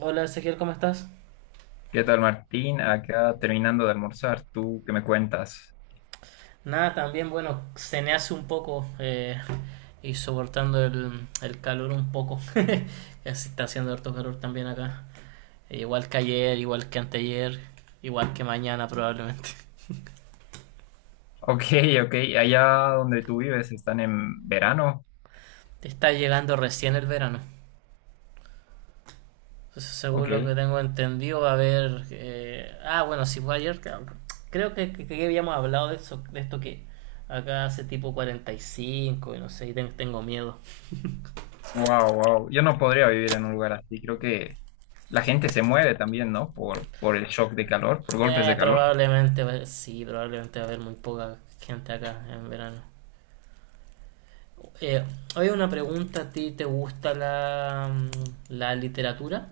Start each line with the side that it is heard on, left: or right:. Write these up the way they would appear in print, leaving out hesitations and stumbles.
right: Hola Ezequiel, ¿cómo estás?
left: ¿Qué tal, Martín? Acá terminando de almorzar, ¿tú qué me cuentas?
right: Nada, también, bueno, cené hace un poco y soportando el calor un poco. Ya se está haciendo harto calor también acá. Igual que ayer, igual que anteayer, igual que mañana probablemente.
left: Ok, ok, allá donde tú vives están en verano.
right: Te Está llegando recién el verano. Entonces, según
left: Ok,
right: lo que tengo entendido, va a haber bueno, si fue ayer, creo que habíamos hablado de eso, de esto que acá hace tipo 45 y cinco y no sé, y tengo miedo.
left: wow, wow. Yo no podría vivir en un lugar así. Creo que la gente se muere también, ¿no? Por el shock de calor, por golpes de calor.
right: Probablemente, pues, sí, probablemente va a haber muy poca gente acá en verano. Eh, Hoy una pregunta, ¿a ti te gusta la literatura?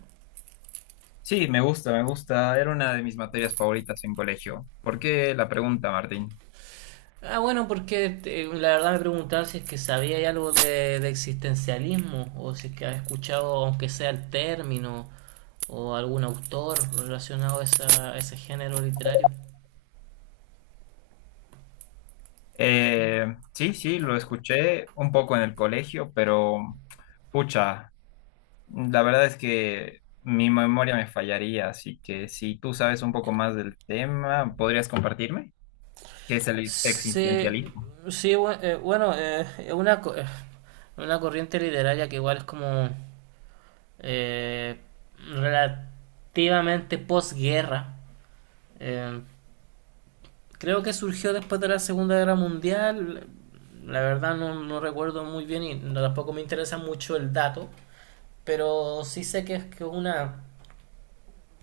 left: Sí, me gusta, me gusta. Era una de mis materias favoritas en colegio. ¿Por qué la pregunta, Martín?
right: Ah, bueno, porque la verdad me preguntaba si es que sabía algo de existencialismo, o si es que has escuchado, aunque sea, el término, o algún autor relacionado a a ese género literario.
left: Sí, sí, lo escuché un poco en el colegio, pero pucha. La verdad es que mi memoria me fallaría, así que si tú sabes un poco más del tema, ¿podrías compartirme? ¿Qué es
right: Sí,
left: existencialismo?
right: sí, bueno, es una, una corriente literaria que igual es como eh, relativamente posguerra. Eh, Creo que surgió después de la Segunda Guerra Mundial. La verdad no recuerdo muy bien y tampoco me interesa mucho el dato. Pero sí sé que es que una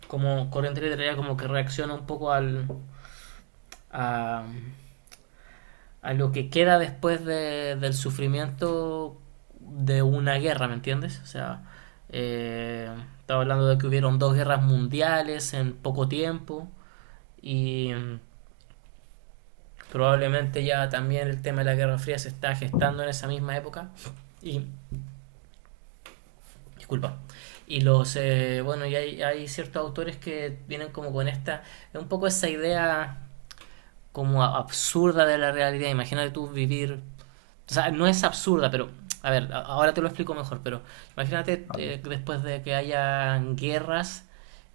right: como corriente literaria como que reacciona un poco a, a lo que queda después del sufrimiento de una guerra, ¿me entiendes? O sea, eh, estaba hablando de que hubieron 2 guerras mundiales en poco tiempo y probablemente ya también el tema de la Guerra Fría se está gestando en esa misma época. Y disculpa. Y bueno, y hay ciertos autores que vienen como con esta, un poco esa idea como absurda de la realidad. Imagínate tú vivir. O sea, no es absurda, pero a ver, ahora te lo explico mejor, pero imagínate
left: A ver.
right: después de que haya guerras,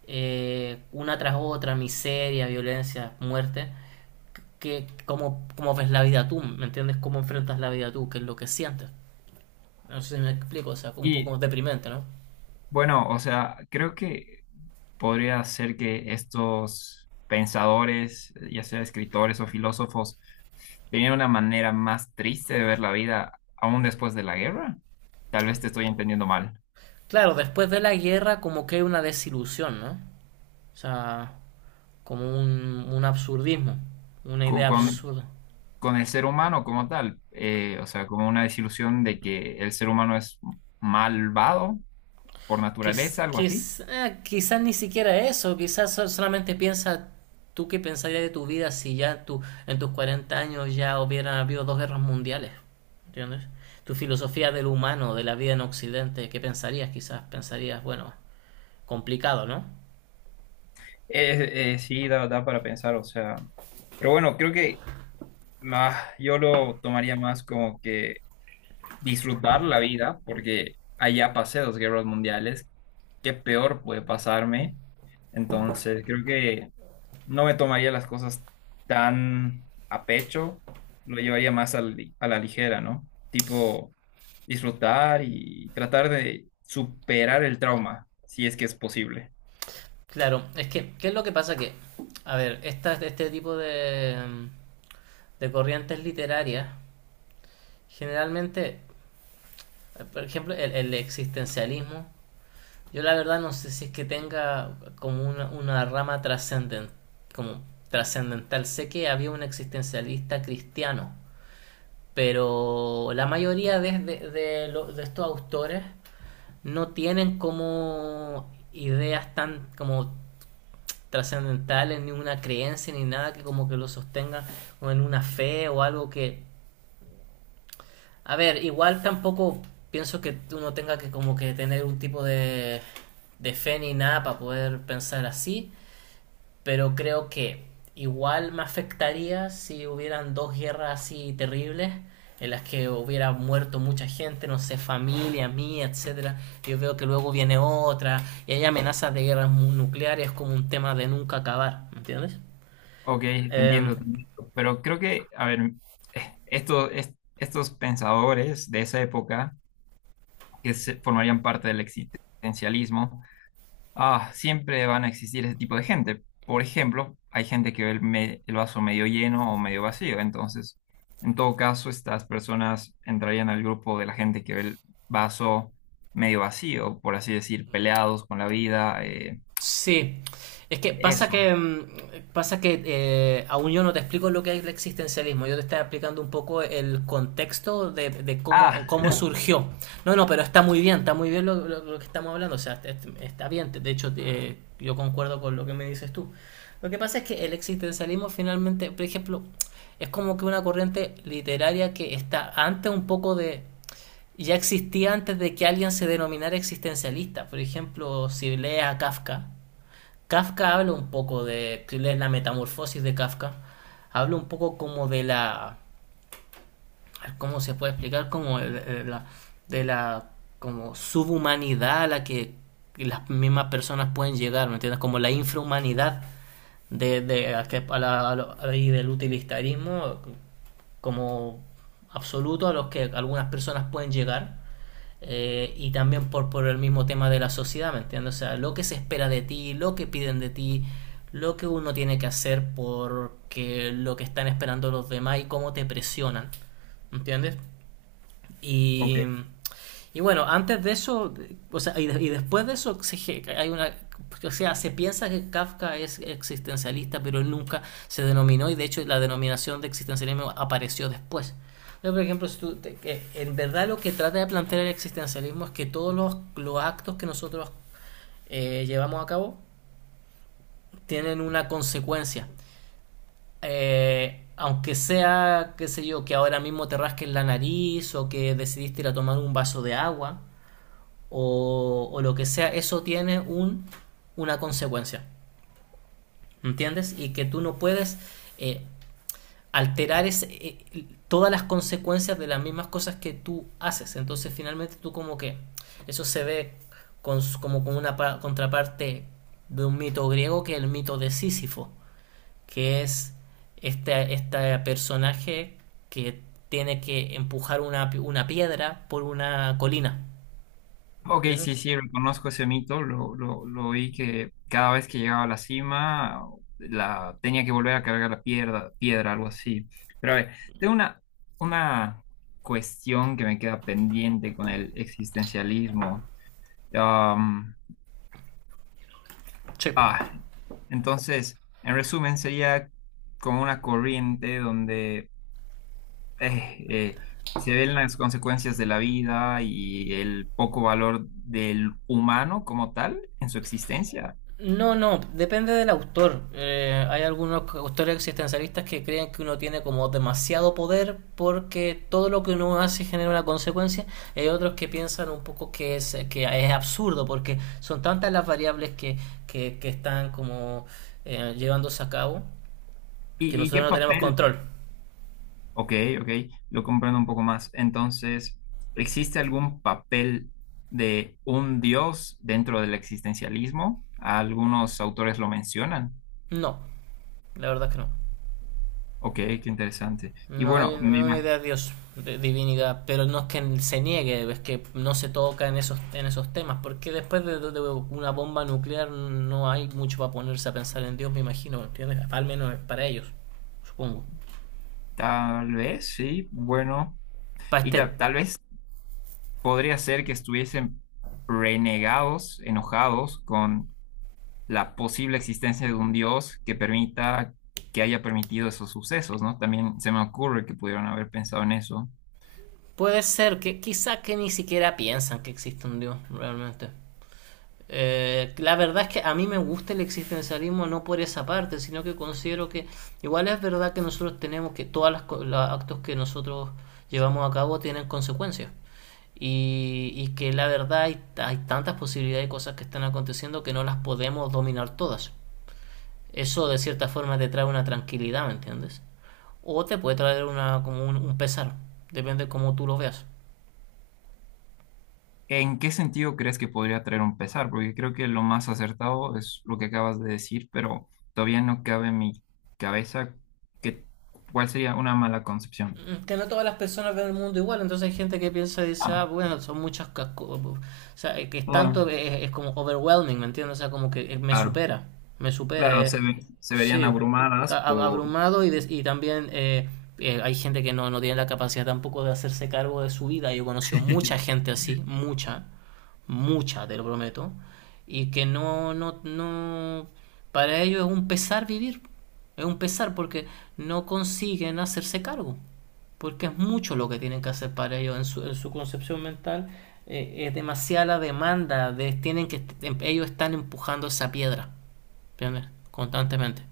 right: una tras otra, miseria, violencia, muerte, que, ¿cómo, cómo ves la vida tú? ¿Me entiendes? ¿Cómo enfrentas la vida tú? ¿Qué es lo que sientes? No sé si me explico, o sea, un
left: Y
right: poco deprimente, ¿no?
left: bueno, o sea, creo que podría ser que estos pensadores, ya sea escritores o filósofos, tenían una manera más triste de ver la vida aún después de la guerra. Tal vez te estoy entendiendo mal.
right: Claro, después de la guerra como que hay una desilusión, ¿no? O sea, como un absurdismo, una
left: Cu-
right: idea
left: Mm,
right: absurda.
left: con el ser humano como tal, o sea, como una desilusión de que el ser humano es malvado por naturaleza, algo así.
right: Quizás ni siquiera eso, quizás solamente piensa tú qué pensarías de tu vida si ya tú, en tus 40 años, ya hubieran habido 2 guerras mundiales, ¿entiendes? Tu filosofía del humano, de la vida en Occidente, ¿qué pensarías? Quizás pensarías, bueno, complicado, ¿no?
left: Sí, da para pensar, o sea, pero bueno, creo que más, yo lo tomaría más como que disfrutar la vida, porque allá pasé dos guerras mundiales, ¿qué peor puede pasarme? Entonces, creo que no me tomaría las cosas tan a pecho, lo llevaría más a la ligera, ¿no? Tipo, disfrutar y tratar de superar el trauma, si es que es posible.
right: Claro, es que ¿qué es lo que pasa? Que, a ver, esta, este tipo de, de corrientes literarias, generalmente, por ejemplo, el existencialismo, yo la verdad no sé si es que tenga como una rama como trascendental. Sé que había un existencialista cristiano, pero la mayoría de estos autores no tienen como ideas tan como trascendentales, ni una creencia, ni nada que como que lo sostenga o en una fe o algo que a ver, igual tampoco pienso que uno tenga que como que tener un tipo de fe ni nada para poder pensar así. Pero creo que igual me afectaría si hubieran 2 guerras así terribles en las que hubiera muerto mucha gente, no sé, familia mía, etcétera. Yo veo que luego viene otra y hay amenazas de guerras nucleares como un tema de nunca acabar, ¿me ¿entiendes?
left: Ok, te
right: Em,
left: entiendo, te entiendo. Pero creo que, a ver, estos pensadores de esa época que se formarían parte del existencialismo. Ah, siempre van a existir ese tipo de gente. Por ejemplo, hay gente que ve el vaso medio lleno o medio vacío. Entonces, en todo caso, estas personas entrarían al grupo de la gente que ve el vaso medio vacío, por así decir, peleados con la vida.
right: Sí, es que pasa que
left: Eso.
right: pasa que aún yo no te explico lo que es el existencialismo, yo te estoy explicando un poco el contexto de cómo,
left: Ah,
right: cómo surgió. No, no, pero está muy bien lo que estamos hablando, o sea, está bien, de hecho yo concuerdo con lo que me dices tú. Lo que pasa es que el existencialismo finalmente, por ejemplo, es como que una corriente literaria que está antes un poco de ya existía antes de que alguien se denominara existencialista. Por ejemplo, si lees a Kafka, Kafka habla un poco de, si lees la metamorfosis de Kafka, habla un poco como de la, ¿cómo se puede explicar? Como de la como subhumanidad a la que las mismas personas pueden llegar, ¿me entiendes? Como la infrahumanidad de, a que- a la- a lo- ahí del utilitarismo como absoluto a los que algunas personas pueden llegar, y también por el mismo tema de la sociedad, ¿me entiendes? O sea, lo que se espera de ti, lo que piden de ti, lo que uno tiene que hacer porque lo que están esperando los demás y cómo te presionan, ¿me entiendes? Y
left: ok.
right: y bueno, antes de eso, o sea, y y después de eso, se, hay una, o sea, se piensa que Kafka es existencialista, pero él nunca se denominó y de hecho la denominación de existencialismo apareció después. Yo, por ejemplo, si tú te- que en verdad lo que trata de plantear el existencialismo es que todos los actos que nosotros llevamos a cabo tienen una consecuencia. Aunque sea, qué sé yo, que ahora mismo te rasques la nariz o que decidiste ir a tomar un vaso de agua, o lo que sea, eso tiene un, una consecuencia, ¿entiendes? Y que tú no puedes eh, alterar ese, todas las consecuencias de las mismas cosas que tú haces. Entonces finalmente tú como que eso se ve con, como con una contraparte de un mito griego que es el mito de Sísifo, que es este personaje que tiene que empujar una piedra por una colina.
left: Ok,
right: ¿Entiendes?
left: sí, sí, reconozco ese mito, lo oí que cada vez que llegaba a la cima la, tenía que volver a cargar la piedra, algo así. Pero a ver, tengo una cuestión que me queda pendiente con el existencialismo. Am,
right: Sí.
left: ah, entonces, en resumen, sería como una corriente donde eh, eh, se ven las consecuencias de la vida y el poco valor del humano como tal en su existencia.
right: No, no, depende del autor. Hay algunos autores existencialistas que creen que uno tiene como demasiado poder porque todo lo que uno hace genera una consecuencia. Y hay otros que piensan un poco que es absurdo porque son tantas las variables que están como llevándose a cabo que
left: Y qué
right: nosotros no tenemos
left: papel?
right: control.
left: Ok, ok, lo comprendo un poco más. Entonces, ¿existe algún papel de un dios dentro del existencialismo? Algunos autores lo mencionan.
right: No, la verdad es que no.
left: Ok, qué interesante. Y
right: No hay,
left: bueno,
right: no hay una idea de Dios, de divinidad, pero no es que se niegue, es que no se toca en esos temas, porque después de una bomba nuclear no hay mucho para ponerse a pensar en Dios, me imagino, ¿entiendes? Al menos para ellos, supongo.
left: tal vez, sí, bueno,
right: Para
left: y
right: este,
left: tal vez podría ser que estuviesen renegados, enojados con la posible existencia de un Dios que permita, que haya permitido esos sucesos, ¿no? También se me ocurre que pudieron haber pensado en eso.
right: puede ser que quizá que ni siquiera piensan que existe un Dios, realmente. La verdad es que a mí me gusta el existencialismo no por esa parte, sino que considero que igual es verdad que nosotros tenemos que todos los actos que nosotros llevamos a cabo tienen consecuencias. Y que la verdad hay, hay tantas posibilidades de cosas que están aconteciendo que no las podemos dominar todas. Eso de cierta forma te trae una tranquilidad, ¿me entiendes? O te puede traer una, como un pesar, depende de cómo tú lo veas.
left: ¿En qué sentido crees que podría traer un pesar? Porque creo que lo más acertado es lo que acabas de decir, pero todavía no cabe en mi cabeza que, cuál sería una mala concepción.
right: Mm, que no todas las personas ven el mundo igual, entonces hay gente que piensa y dice,
left: Ah,
right: ah, bueno, son muchas o sea, que es tanto,
left: ah,
right: es como overwhelming, ¿me entiendes? O sea, como que
left: claro,
right: me supera,
left: claro, se verían
right: sí,
left: abrumadas por...
right: abrumado y, y también hay gente que no, no tiene la capacidad tampoco de hacerse cargo de su vida, yo he conocido mucha gente así, mucha, mucha, te lo prometo, y que no, no, no, para ellos es un pesar vivir, es un pesar porque no consiguen hacerse cargo porque es mucho lo que tienen que hacer para ellos en su concepción mental. Eh, es demasiada la demanda, de, tienen que, ellos están empujando esa piedra, ¿entiendes? Constantemente.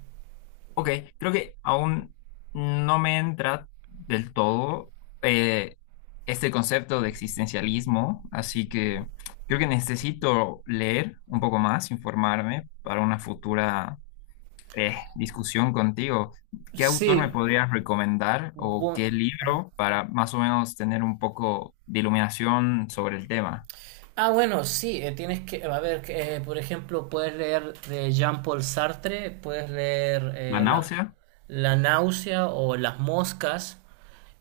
left: Ok, creo que aún no me entra del todo eh, este concepto de existencialismo, así que creo que necesito leer un poco más, informarme para una futura discusión contigo. ¿Qué autor me
right: Sí,
left: podrías recomendar o
right: bu-
left: qué libro para más o menos tener un poco de iluminación sobre el tema?
right: bueno, sí, tienes que, a ver, que, por ejemplo, puedes leer de Jean-Paul Sartre, puedes leer
left: ¿La
right: la,
left: náusea?
right: La náusea o Las moscas,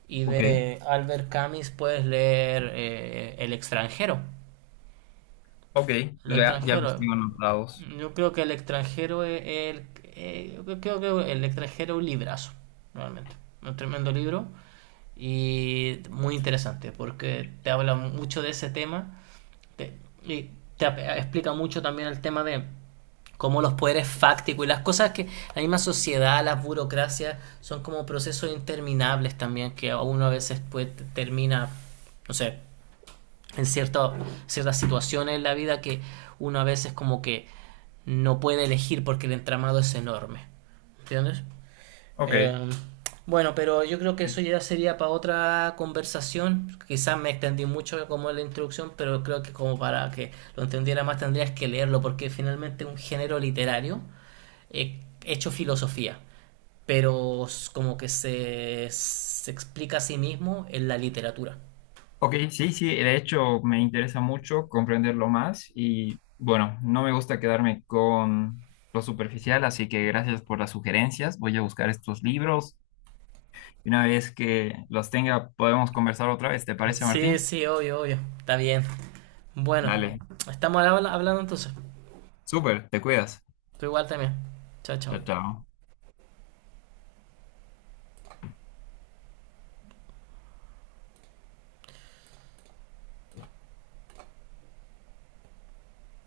right: y
left: Ok,
right: de Albert Camus puedes leer El extranjero.
left: ok,
right: El
left: ya, ya los
right: extranjero.
left: tengo anotados.
right: Yo creo que el extranjero es yo creo que el extranjero es un librazo, realmente. Un tremendo libro y muy interesante porque te habla mucho de ese tema, te- y explica mucho también el tema de cómo los poderes fácticos y las cosas que la misma sociedad, las burocracias, son como procesos interminables también que a uno a veces pues, termina, no sé, en cierto, ciertas situaciones en la vida que uno a veces como que no puede elegir porque el entramado es enorme. ¿Entiendes?
left: Ok.
right: Eh, bueno, pero yo creo que eso ya sería para otra conversación. Quizás me extendí mucho como en la introducción, pero creo que como para que lo entendiera más tendrías que leerlo porque finalmente es un género literario hecho filosofía, pero como que se explica a sí mismo en la literatura.
left: Ok, sí, sí, de hecho me interesa mucho comprenderlo más y bueno, no me gusta quedarme con lo superficial, así que gracias por las sugerencias. Voy a buscar estos libros y una vez que los tenga podemos conversar otra vez. ¿Te parece,
right: Sí,
left: Martín?
right: sí, obvio, obvio. Está bien. Bueno,
left: Dale,
right: estamos hablando entonces.
left: súper, te cuidas.
right: Tú igual también. Chao, chao.
left: Chao, chao.